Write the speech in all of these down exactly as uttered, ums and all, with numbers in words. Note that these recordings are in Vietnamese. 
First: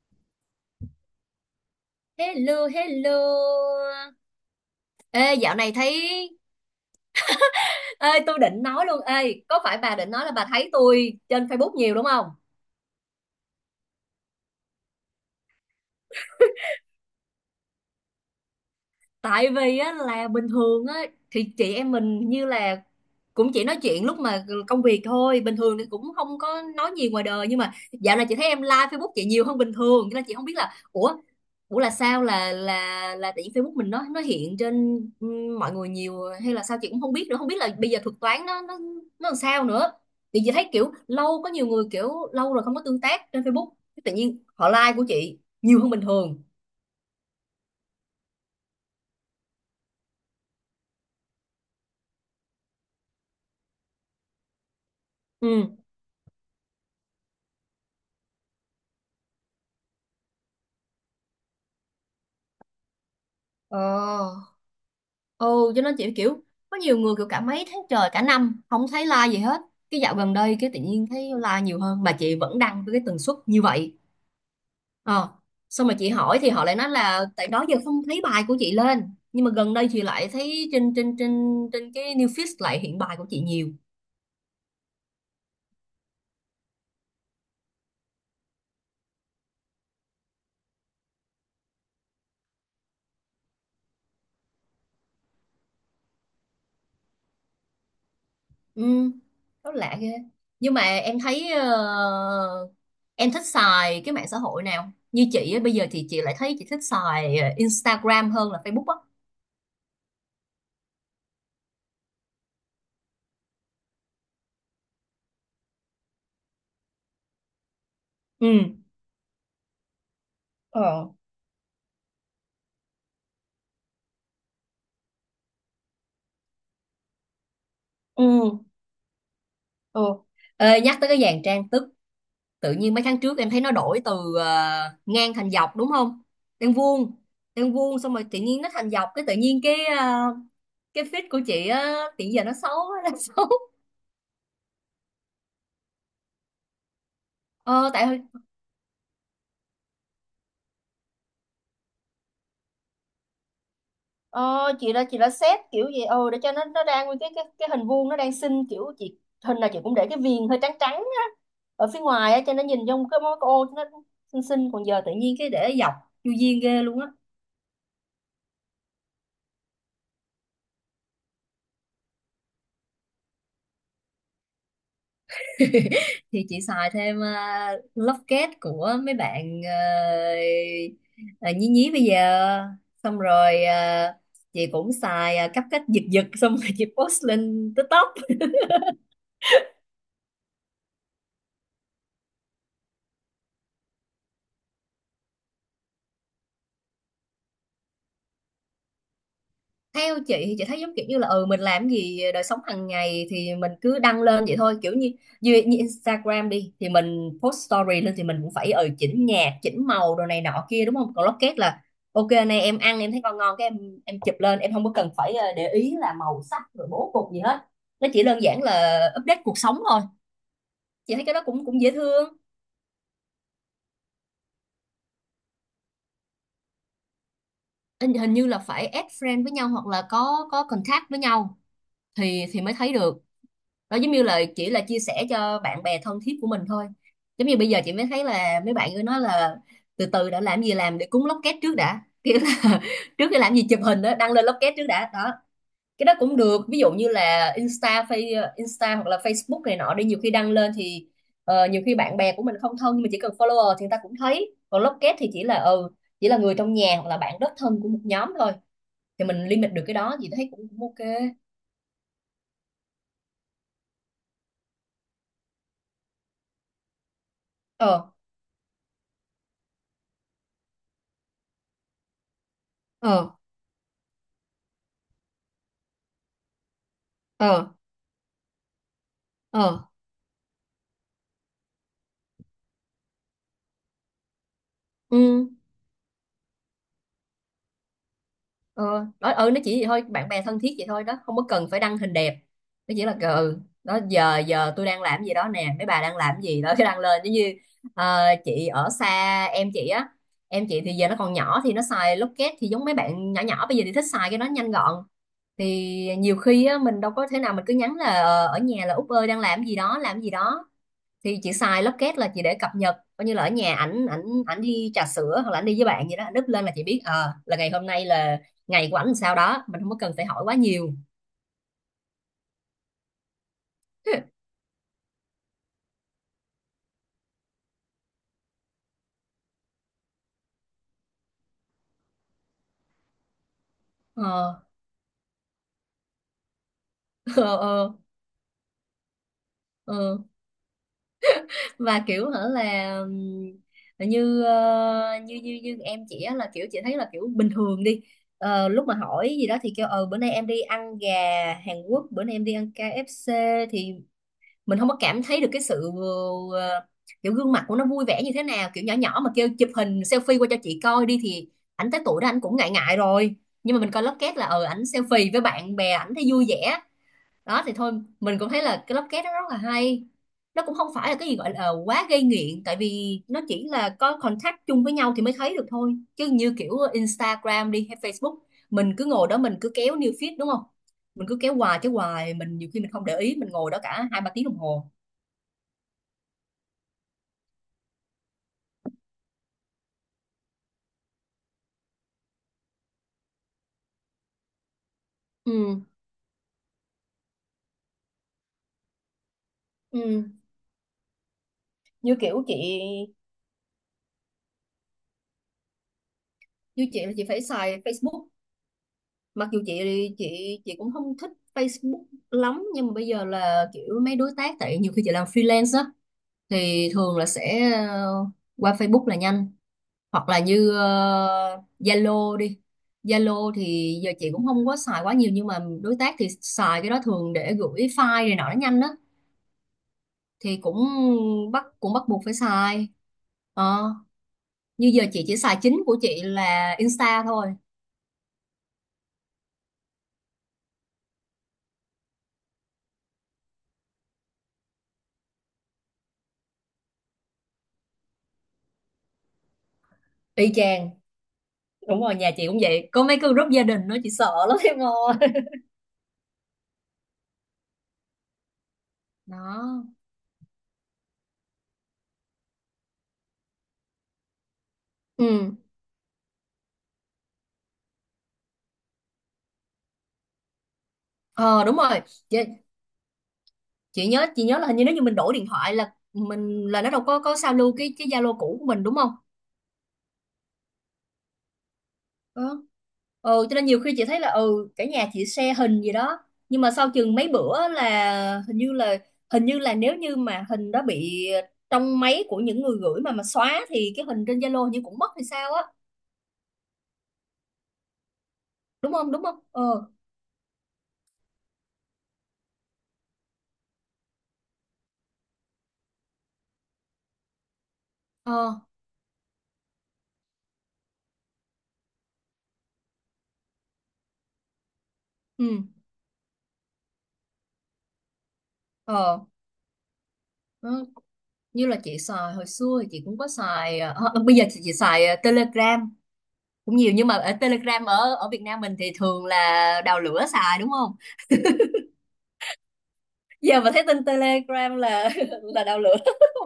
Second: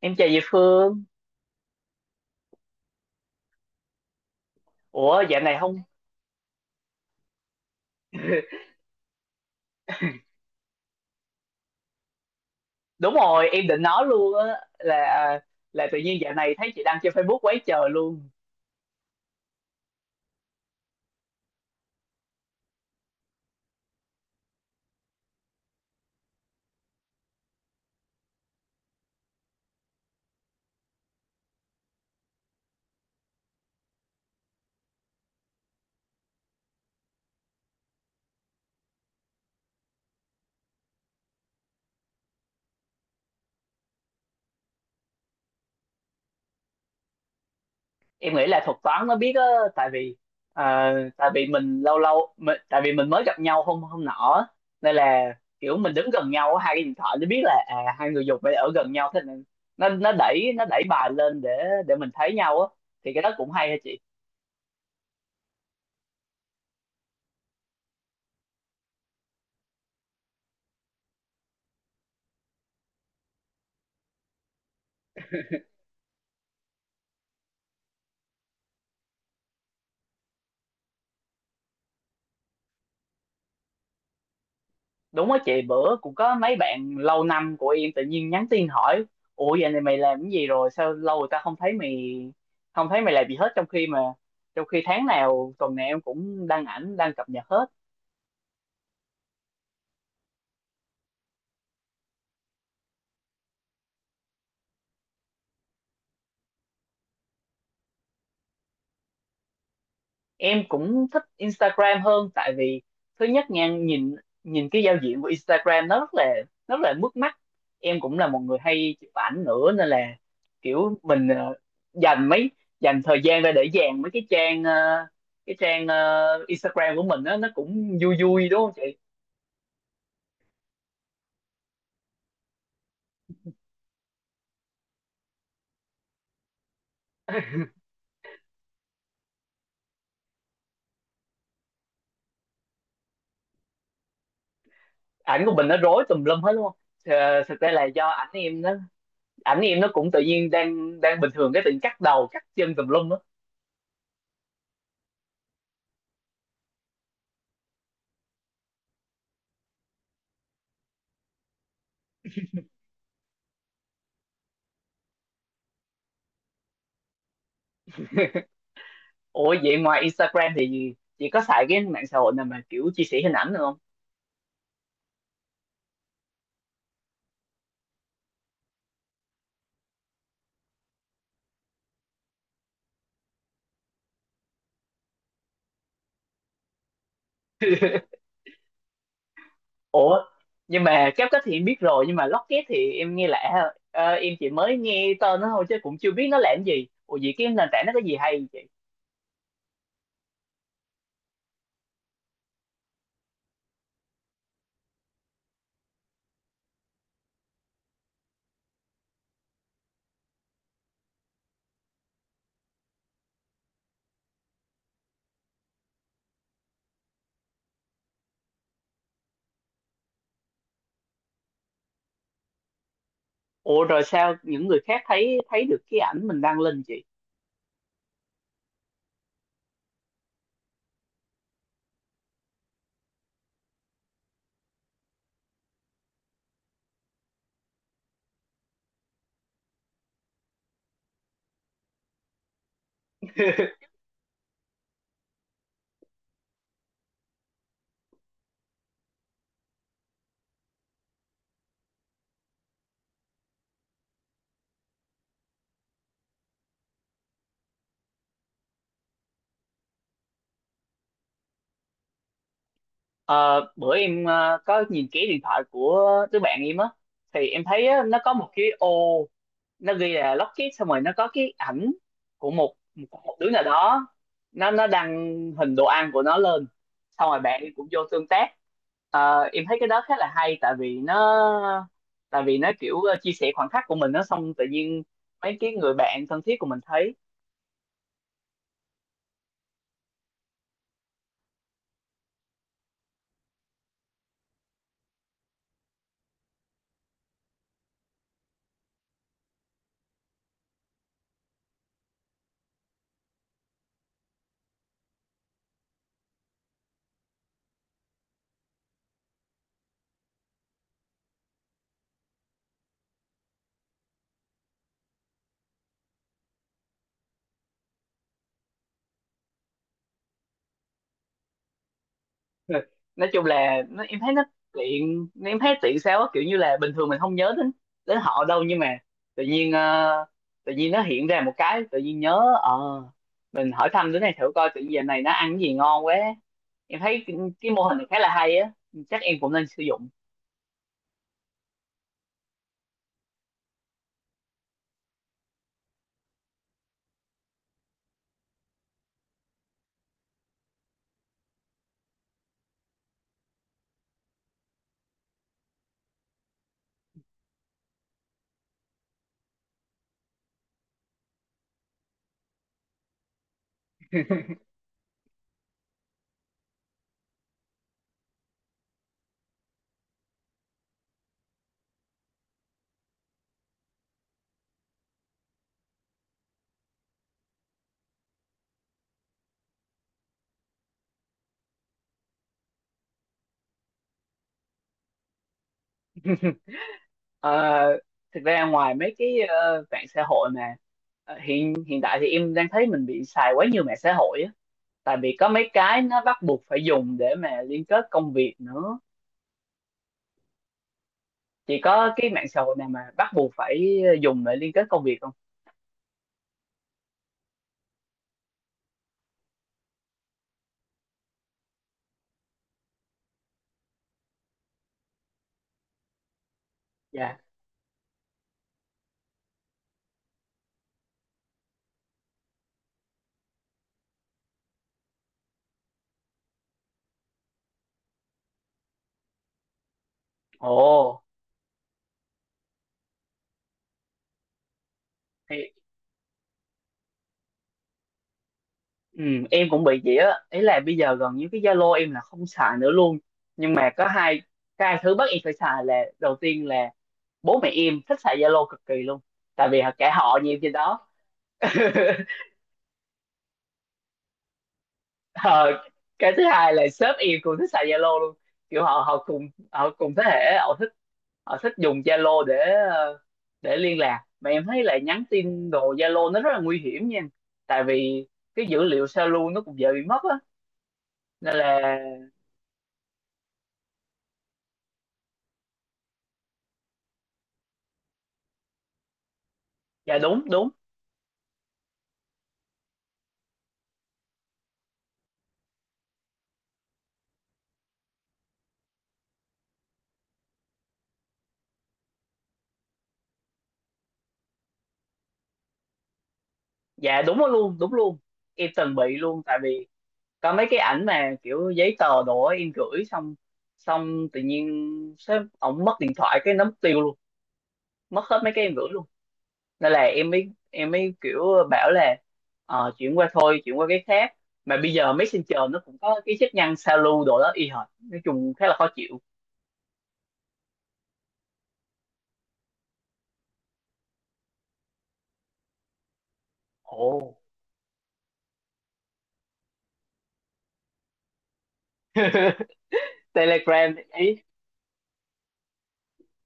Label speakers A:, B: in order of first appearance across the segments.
A: Em chào chị Phương.
B: Hello, hello.
A: Ủa,
B: Ê,
A: dạo
B: dạo
A: này
B: này
A: không...
B: thấy... Ê, tôi định nói luôn. Ê, có phải bà định nói là bà thấy tôi trên Facebook nhiều đúng không?
A: Đúng rồi, em định nói luôn á, là à, là tự nhiên dạo này thấy chị đăng trên Facebook quá trời luôn.
B: Tại vì á, là bình thường á, thì chị em mình như là cũng chỉ nói chuyện lúc mà công việc thôi, bình thường thì cũng không có nói nhiều ngoài đời, nhưng mà dạo này chị thấy em like Facebook chị nhiều hơn bình thường, cho nên chị không biết là ủa ủa là sao, là là là tại vì Facebook mình nó nó hiện trên ừ, mọi người nhiều hay là sao chị cũng không biết nữa, không biết là bây giờ thuật toán nó nó nó làm sao nữa. Thì chị thấy kiểu lâu, có nhiều người kiểu lâu rồi không có tương tác trên Facebook, tự nhiên họ like của chị nhiều hơn bình thường.
A: Em nghĩ là thuật toán nó biết á, tại vì à, tại vì mình lâu lâu mình, tại vì mình mới gặp nhau hôm hôm nọ á. Nên là kiểu
B: Ừ.
A: mình đứng gần nhau á, hai cái điện thoại nó biết là à, hai người dùng phải ở gần nhau, thế nên nó nó đẩy nó đẩy bài lên để để mình thấy nhau á. Thì cái đó cũng hay hả?
B: Ờ. Ừ, cho nên chị kiểu có nhiều người kiểu cả mấy tháng trời, cả năm không thấy like gì hết, cái dạo gần đây cái tự nhiên thấy like nhiều hơn mà chị vẫn đăng với cái tần suất như vậy. Ờ, xong mà chị hỏi thì họ lại nói là tại đó giờ không thấy bài của chị lên, nhưng mà gần đây chị lại thấy trên trên trên trên cái new feed lại hiện bài của chị nhiều.
A: Đúng á chị, bữa cũng có mấy bạn lâu năm của em tự nhiên nhắn tin hỏi ủa vậy này mày làm cái gì rồi sao lâu người ta không thấy mày, không thấy mày làm gì hết, trong khi mà trong khi tháng nào tuần nào em cũng đăng ảnh đăng cập nhật hết.
B: Ừ, rất lạ ghê. Nhưng mà em thấy ờ, em thích xài cái mạng xã hội nào? Như chị á, bây giờ thì chị lại thấy chị thích xài ờ, Instagram hơn là Facebook á.
A: Em cũng thích Instagram hơn, tại vì thứ nhất nha, nhìn nhìn cái giao diện của Instagram nó rất là rất là mướt mắt, em cũng là một
B: Ừ.
A: người hay chụp ảnh nữa nên là kiểu
B: Ờ.
A: mình ờ, dành mấy dành thời gian ra để dàn mấy cái trang ờ, cái trang ờ, Instagram của mình á nó cũng vui vui
B: Ừ.
A: đúng không chị?
B: Ừ. Ê, nhắc tới cái dàn trang sức, tự nhiên mấy tháng trước em thấy nó đổi từ ờ, ngang thành dọc đúng không? Đang vuông, đang vuông xong rồi tự nhiên nó thành dọc, cái tự nhiên cái ờ, cái feed của chị á, hiện giờ nó xấu, nó xấu.
A: Ảnh của mình nó rối tùm lum hết đúng không? Ờ, thực ra là
B: Ờ,
A: do
B: tại
A: ảnh em nó ảnh em nó cũng tự nhiên đang đang bình thường cái tự nhiên cắt đầu cắt chân tùm lum á.
B: Ờ, chị đã chị đã xét kiểu gì ừ để cho nó nó đang nguyên cái cái cái hình vuông nó đang xinh, kiểu chị hình nào chị cũng để cái viền hơi trắng trắng á ở phía ngoài á cho nó nhìn trong cái mối cái ô nó xinh xinh, còn giờ tự nhiên cái để dọc chu duyên ghê luôn á.
A: Ủa vậy ngoài Instagram thì chị có xài cái mạng xã hội nào mà kiểu chia sẻ hình ảnh được không?
B: Thì chị xài thêm uh, locket của mấy bạn ờ, ờ, nhí nhí bây giờ, xong rồi ờ, chị cũng xài ờ, cắp cách giật giật xong rồi chị post lên TikTok.
A: Ủa, nhưng mà CapCut thì em biết rồi, nhưng mà Locket thì em nghe lạ ha. Ờ, em chỉ mới nghe tên nó thôi chứ cũng chưa biết nó làm gì. Ủa vậy cái nền tảng nó có gì hay vậy chị?
B: Theo chị thì chị thấy giống kiểu như là ừ mình làm gì đời sống hàng ngày thì mình cứ đăng lên vậy thôi, kiểu như như, như Instagram đi thì mình post story lên thì mình cũng phải ừ chỉnh nhạc chỉnh màu đồ này nọ kia đúng không, còn Locket là ok này em ăn em thấy ngon ngon cái em em chụp lên, em không có cần phải ờ, để ý là màu sắc rồi bố cục gì hết, nó chỉ đơn giản là update cuộc sống thôi. Chị thấy cái đó cũng cũng dễ thương.
A: Ủa rồi sao những người khác thấy, thấy được cái ảnh mình đăng lên chị?
B: Hình hình như là phải add friend với nhau hoặc là có có contact với nhau thì thì mới thấy được, đó giống như là chỉ là chia sẻ cho bạn bè thân thiết của mình thôi. Giống như bây giờ chị mới thấy là mấy bạn cứ nói là từ từ đã, làm gì làm để cúng lốc két trước đã, kiểu là trước khi làm gì chụp hình đó đăng lên lốc két trước đã đó. Cái đó cũng được, ví dụ như là Insta Face Insta hoặc là Facebook này nọ đi, nhiều khi đăng lên thì ờ, nhiều khi bạn bè của mình không thân nhưng mà chỉ cần follower thì người ta cũng thấy, còn lốc két thì chỉ là ừ chỉ là người trong nhà hoặc là bạn rất thân của một nhóm thôi, thì mình limit được cái đó thì thấy cũng, cũng ok.
A: Ờ, bữa em ờ, có nhìn kỹ điện thoại của đứa bạn em á, thì em thấy á,
B: Ờ.
A: nó có một cái ô, nó ghi là Lockheed, xong rồi nó có cái ảnh của một của
B: Ờ.
A: một đứa nào đó, nó nó đăng hình đồ ăn của nó lên, xong rồi bạn
B: Ờ.
A: em cũng vô tương tác. Ờ, em thấy
B: Ờ.
A: cái đó khá là hay, tại vì nó tại vì nó kiểu ờ, chia sẻ khoảnh khắc của mình, nó xong tự nhiên
B: Ừ.
A: mấy cái người bạn thân thiết của mình thấy.
B: Ờ đó, ừ nó chỉ vậy thôi, bạn bè thân thiết vậy thôi đó, không có cần phải đăng hình đẹp, nó chỉ là "Ờ, ừ đó giờ giờ tôi đang làm gì đó nè, mấy bà đang làm gì đó", cái đăng lên giống như ờ, chị ở xa em chị á, em chị thì giờ nó còn nhỏ thì nó xài Locket, thì giống mấy bạn nhỏ nhỏ bây giờ thì thích xài cái đó nhanh gọn thì nhiều khi á, mình đâu có thể nào mình cứ nhắn là ờ, ở nhà là Út ơi đang làm gì đó làm gì đó, thì chị xài Locket là chị để cập nhật, coi như là ở nhà ảnh, ảnh ảnh đi trà sữa hoặc là ảnh đi với bạn gì đó, ảnh up lên là chị biết ờ là ngày hôm nay là ngày của ảnh làm sao đó, mình không có cần phải hỏi quá nhiều.
A: Nói chung là nó, em thấy nó tiện, em thấy tiện sao á, kiểu như là bình thường mình không nhớ đến đến họ đâu, nhưng mà tự nhiên ờ, tự nhiên nó hiện ra một cái tự nhiên nhớ, ờ, mình hỏi thăm đứa này thử
B: Ờ.
A: coi, tự nhiên giờ này nó ăn cái gì ngon quá. Em thấy cái,
B: Ờ.
A: cái mô
B: Ờ.
A: hình này khá là hay á, chắc em cũng nên sử dụng.
B: Ờ. Và kiểu hả là ừm, như ờ, như như như em chị á, là kiểu chị thấy là kiểu bình thường đi Ờ, lúc mà hỏi gì đó thì kêu ờ bữa nay em đi ăn gà Hàn Quốc, bữa nay em đi ăn ca ép xê, thì mình không có cảm thấy được cái sự ờ, kiểu gương mặt của nó vui vẻ như thế nào, kiểu nhỏ nhỏ mà kêu chụp hình selfie qua cho chị coi đi thì ảnh tới tuổi đó ảnh cũng ngại ngại rồi, nhưng mà mình coi lóc két là ờ ảnh selfie với bạn bè ảnh thấy vui vẻ đó thì thôi, mình cũng thấy là cái lóc két đó rất là hay. Nó cũng không phải là cái gì gọi là ờ, quá gây nghiện, tại vì nó chỉ là có contact chung với nhau thì mới thấy được thôi, chứ như kiểu Instagram đi hay Facebook mình cứ ngồi đó mình cứ kéo new feed đúng không, mình cứ kéo hoài kéo hoài mình nhiều khi mình không để ý mình ngồi đó cả hai ba tiếng đồng hồ.
A: Ờ, thực ra ngoài mấy cái ờ, mạng xã hội mà ờ, hiện hiện tại thì em đang thấy mình bị xài quá nhiều mạng xã hội á, tại vì có mấy
B: Ừ.
A: cái nó bắt buộc phải dùng để mà liên kết công việc nữa.
B: Ừ.
A: Chị có
B: Như
A: cái
B: kiểu
A: mạng xã hội
B: chị,
A: nào mà bắt buộc phải ờ, dùng để liên kết công việc không?
B: như chị là chị phải xài Facebook, mặc dù chị chị chị cũng không thích Facebook lắm, nhưng mà bây giờ là kiểu mấy đối tác tại nhiều khi chị làm freelance á thì thường là
A: Dạ.
B: sẽ ờ, qua Facebook là nhanh, hoặc là như ờ, Zalo đi, Zalo thì giờ chị cũng không có xài quá nhiều nhưng mà đối tác thì xài cái đó thường để gửi file này nọ nó nhanh á, thì cũng
A: Ồ.
B: bắt cũng bắt buộc phải xài. Ờ, như giờ chị chỉ xài
A: Thì
B: chính của chị là Insta thôi.
A: ừ, em cũng bị vậy á, ý là bây giờ gần như cái Zalo em là không xài nữa luôn, nhưng mà có hai cái hai thứ bắt em phải xài là đầu tiên là bố mẹ em thích xài Zalo cực kỳ luôn, tại vì cả họ nhà
B: Y
A: em trên
B: chang.
A: đó.
B: Đúng rồi, nhà chị cũng vậy, có mấy cái group gia đình nó chị sợ lắm em ơi.
A: Ờ, cái thứ hai là sếp em cũng thích xài Zalo luôn, kiểu họ họ cùng
B: Đó.
A: họ cùng thế hệ, họ thích họ thích dùng Zalo để ờ, để liên lạc, mà em thấy là nhắn
B: Ừ.
A: tin đồ Zalo nó rất là nguy hiểm nha, tại vì cái dữ liệu sao lưu nó cũng dễ bị mất á, nên
B: Ờ đúng
A: là...
B: rồi, chị, chị nhớ chị nhớ là hình như nếu như mình đổi điện thoại là mình là nó đâu có có sao lưu cái cái Zalo cũ của mình đúng không?
A: Dạ đúng đúng.
B: Đó. Ừ, cho nên nhiều khi chị thấy là ừ cả nhà chị share hình gì đó nhưng mà sau chừng mấy bữa là hình như là hình như là nếu như mà hình đó bị trong máy của những người gửi mà mà xóa thì cái hình trên Zalo hình như cũng mất hay sao á.
A: Dạ đúng đó luôn, đúng luôn. Em
B: đúng
A: từng
B: không
A: bị
B: đúng không
A: luôn, tại vì
B: Ờ.
A: có mấy cái ảnh mà kiểu giấy tờ đồ á, em gửi xong xong tự nhiên sếp ổng mất điện thoại cái nó mất tiêu luôn, mất hết mấy
B: Ờ.
A: cái em gửi luôn. Nên là em mới em mới kiểu bảo là ờ, chuyển qua thôi, chuyển qua cái khác, mà bây giờ Messenger
B: Ừ.
A: nó cũng có cái chức năng sao lưu đồ đó y hệt, nói chung khá là khó
B: Ờ.
A: chịu.
B: Nó như là chị xài hồi xưa thì chị cũng có xài ờ, ờ, ờ, bây giờ thì chị xài ờ, Telegram cũng nhiều, nhưng mà ở
A: Ồ.
B: Telegram ở ở Việt Nam mình thì thường là đào lửa xài đúng không. Giờ mà thấy
A: Telegram
B: tin
A: ý?
B: Telegram là là đào lửa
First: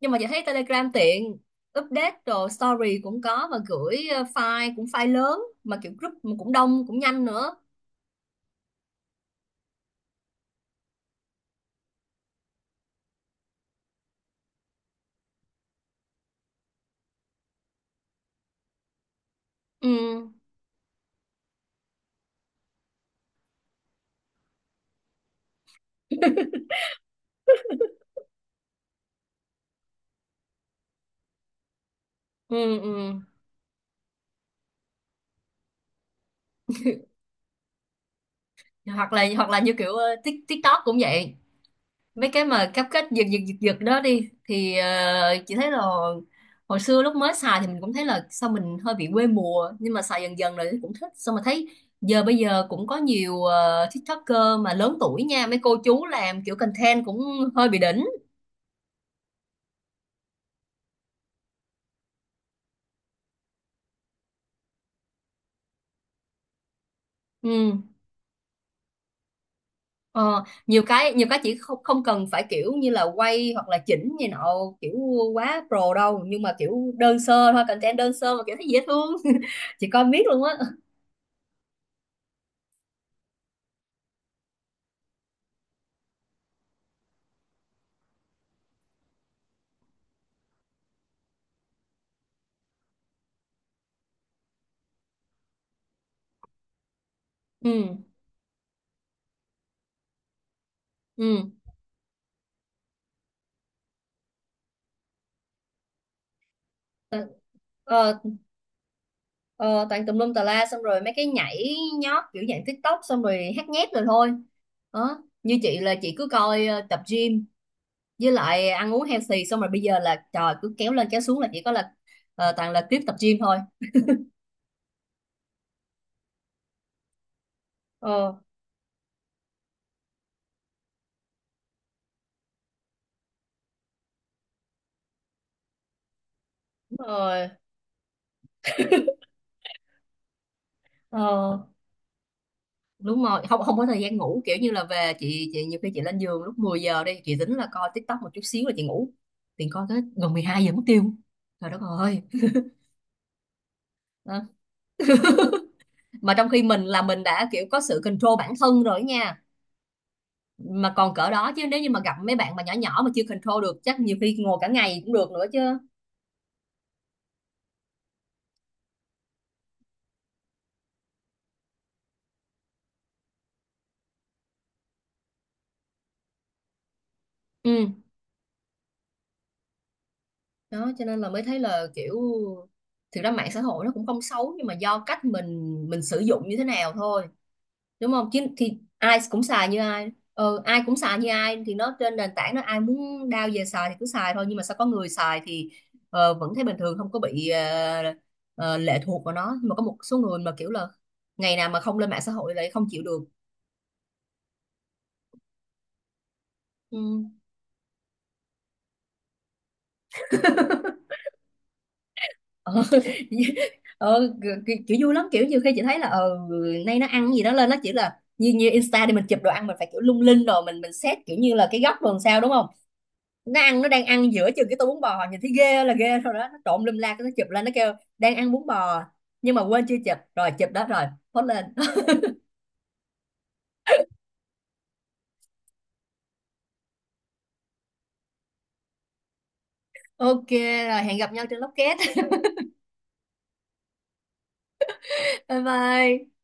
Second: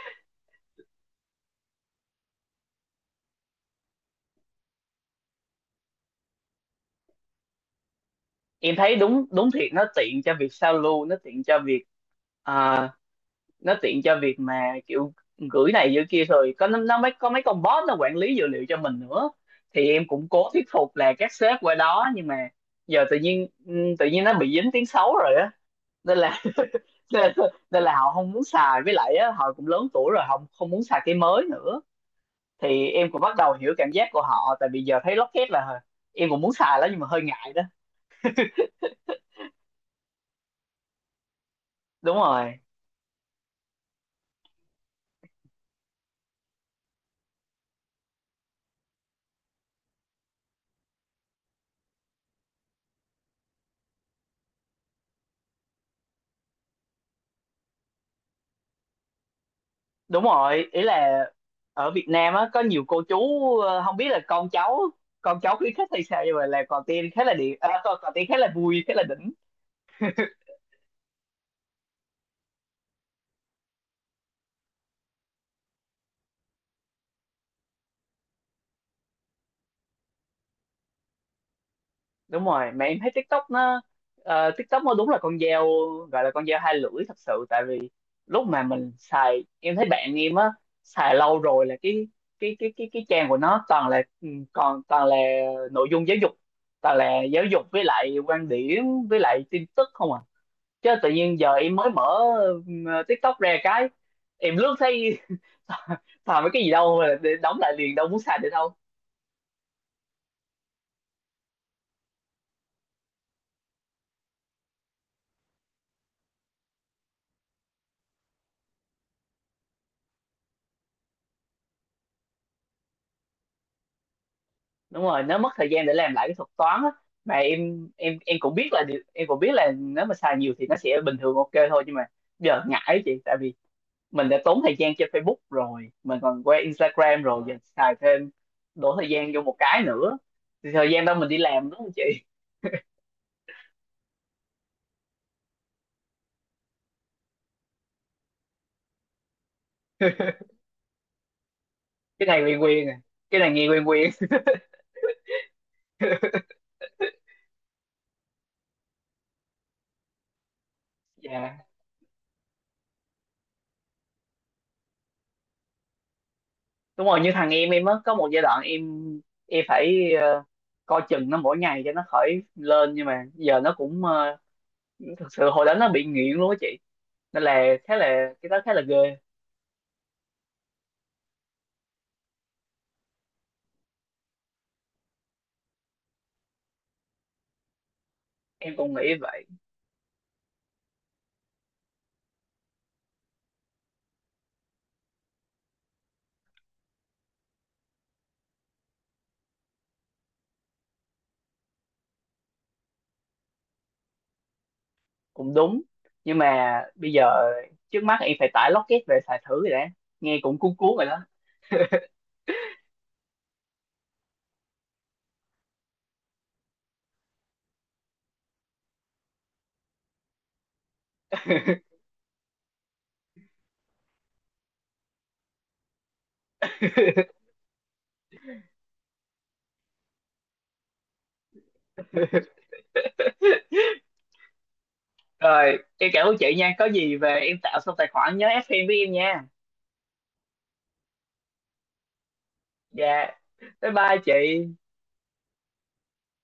B: nhưng mà chị thấy Telegram tiện update rồi story cũng có, và gửi ờ, file cũng file lớn mà kiểu group mà cũng đông cũng nhanh nữa.
A: Em thấy đúng đúng thiệt, nó tiện cho việc sao lưu, nó tiện cho việc à, nó tiện cho việc mà kiểu gửi này gửi kia, rồi có nó, nó mới có mấy con bot nó quản lý dữ liệu cho mình nữa,
B: Ừ.
A: thì em cũng cố thuyết phục là các sếp qua đó, nhưng mà giờ tự nhiên ừ, tự nhiên nó bị dính tiếng xấu rồi á, nên là nên, nên là họ không muốn xài, với lại á, họ cũng lớn tuổi rồi họ không muốn xài cái mới nữa.
B: Ừ.
A: Thì em
B: Ừ.
A: cũng bắt đầu hiểu cảm giác của họ, tại vì giờ thấy Locket là em cũng muốn xài lắm nhưng mà hơi ngại đó.
B: hoặc là hoặc là như kiểu ờ, Tik- TikTok cũng vậy,
A: Đúng
B: mấy cái
A: rồi.
B: mà cáp cách giật giật giật giật đó đi thì ờ, chị thấy là hồi xưa lúc mới xài thì mình cũng thấy là sao mình hơi bị quê mùa, nhưng mà xài dần dần rồi thì cũng thích, xong mà thấy giờ bây giờ cũng có nhiều ờ, TikToker mà lớn tuổi nha, mấy cô chú làm kiểu content cũng hơi bị đỉnh.
A: Đúng rồi, ý là ở Việt Nam á có nhiều cô chú ờ, không biết là con cháu con cháu khuyến khích hay sao, nhưng mà là còn tiên khá là điện à,
B: Ừ.
A: còn, còn tiên khá là vui khá là đỉnh.
B: Ờ, nhiều cái nhiều cái chỉ không không cần phải kiểu như là quay hoặc là chỉnh như nọ kiểu quá pro đâu, nhưng mà kiểu đơn sơ thôi, content đơn sơ mà kiểu thấy dễ thương. Chị coi miết luôn á.
A: Đúng rồi, mà em thấy TikTok nó ờ, TikTok nó đúng là con dao, gọi là con dao hai lưỡi thật sự, tại vì lúc mà mình xài em thấy bạn em á xài lâu rồi là cái cái cái cái cái trang của nó toàn là ừ, còn toàn là nội dung giáo dục, toàn là giáo dục
B: Ừ.
A: với lại quan điểm với lại tin tức không à, chứ tự nhiên
B: Ừ.
A: giờ em mới mở ừ, TikTok ra cái em lướt thấy toàn mấy cái gì đâu mà
B: Ờ,
A: để đóng lại liền, đâu muốn
B: ờ,
A: xài được đâu.
B: Ờ, toàn tùm lum tà la, xong rồi mấy cái nhảy nhót kiểu dạng TikTok xong rồi hát nhép rồi thôi đó. Như chị là chị cứ coi ờ, tập gym với lại ăn uống healthy, xong rồi bây giờ là trời cứ kéo lên kéo xuống là chỉ có là ờ, toàn là clip tập gym thôi.
A: Đúng rồi, nó mất thời gian để làm lại cái thuật toán á, mà em em
B: Ờ
A: em cũng biết là điều- em cũng biết là nếu mà xài nhiều thì nó sẽ bình thường ok thôi, nhưng mà giờ ngại chị, tại vì mình đã tốn thời gian trên Facebook rồi, mình còn qua
B: đúng
A: Instagram rồi,
B: rồi.
A: giờ xài thêm đổ thời gian vô một cái nữa, thì thời gian đó mình đi
B: Ờ
A: làm đúng không chị?
B: đúng rồi, không không có thời gian ngủ, kiểu như là về chị chị nhiều khi chị lên giường lúc mười giờ đi, chị tính là coi TikTok một chút xíu là chị ngủ, thì coi tới gần mười hai giờ mất tiêu. Trời đất ơi.
A: Cái này quen quen à, cái này nghe quen quen.
B: Đó. Mà trong khi mình là mình đã kiểu có sự control bản thân rồi nha, mà còn cỡ đó, chứ
A: Dạ
B: nếu như mà gặp mấy bạn mà nhỏ nhỏ mà chưa control được chắc nhiều khi ngồi cả ngày cũng được nữa chứ.
A: đúng rồi, như thằng em em á có một giai đoạn em em phải ờ, coi chừng nó mỗi ngày cho nó khỏi lên, nhưng mà giờ nó cũng ờ, thực sự hồi đó nó bị nghiện luôn á chị, nên là
B: Ừ
A: khá là cái đó khá là ghê.
B: đó, cho nên là mới thấy là kiểu thực ra mạng xã hội nó cũng không xấu, nhưng mà do cách mình mình sử dụng như thế nào thôi, đúng không chứ
A: Em
B: thì
A: cũng nghĩ
B: ai cũng
A: vậy.
B: xài như ai. Ừ, ai cũng xài như ai thì nó trên nền tảng nó, ai muốn đao về xài thì cứ xài thôi, nhưng mà sao có người xài thì ờ, vẫn thấy bình thường không có bị ờ, ờ, lệ thuộc vào nó, nhưng mà có một số người mà kiểu là ngày nào mà không lên mạng xã hội lại không chịu được.
A: Cũng đúng, nhưng mà bây giờ
B: ừ,
A: trước mắt em phải tải Locket về xài thử rồi đã, nghe cũng cuốn cuốn rồi đó.
B: ờ, ờ, kiểu, kiểu vui lắm, kiểu nhiều khi chị thấy là ờ nay nó ăn cái gì đó lên, nó chỉ là như như Insta đi mình chụp đồ ăn mình phải kiểu lung linh rồi mình mình xét kiểu như là cái góc rồi làm sao đúng không, nó ăn nó đang ăn giữa chừng cái tô bún bò nhìn thấy ghê là ghê rồi đó, nó trộn lum la cái nó chụp lên nó kêu đang ăn bún bò, nhưng mà quên chưa chụp, rồi chụp đó rồi post lên.
A: Rồi em cảm ơn chị nha, có gì về em tạo xong tài khoản nhớ ép em với em nha.
B: Ok, rồi hẹn gặp nhau trên Locket.
A: Dạ, bye bye chị.
B: Bye bye.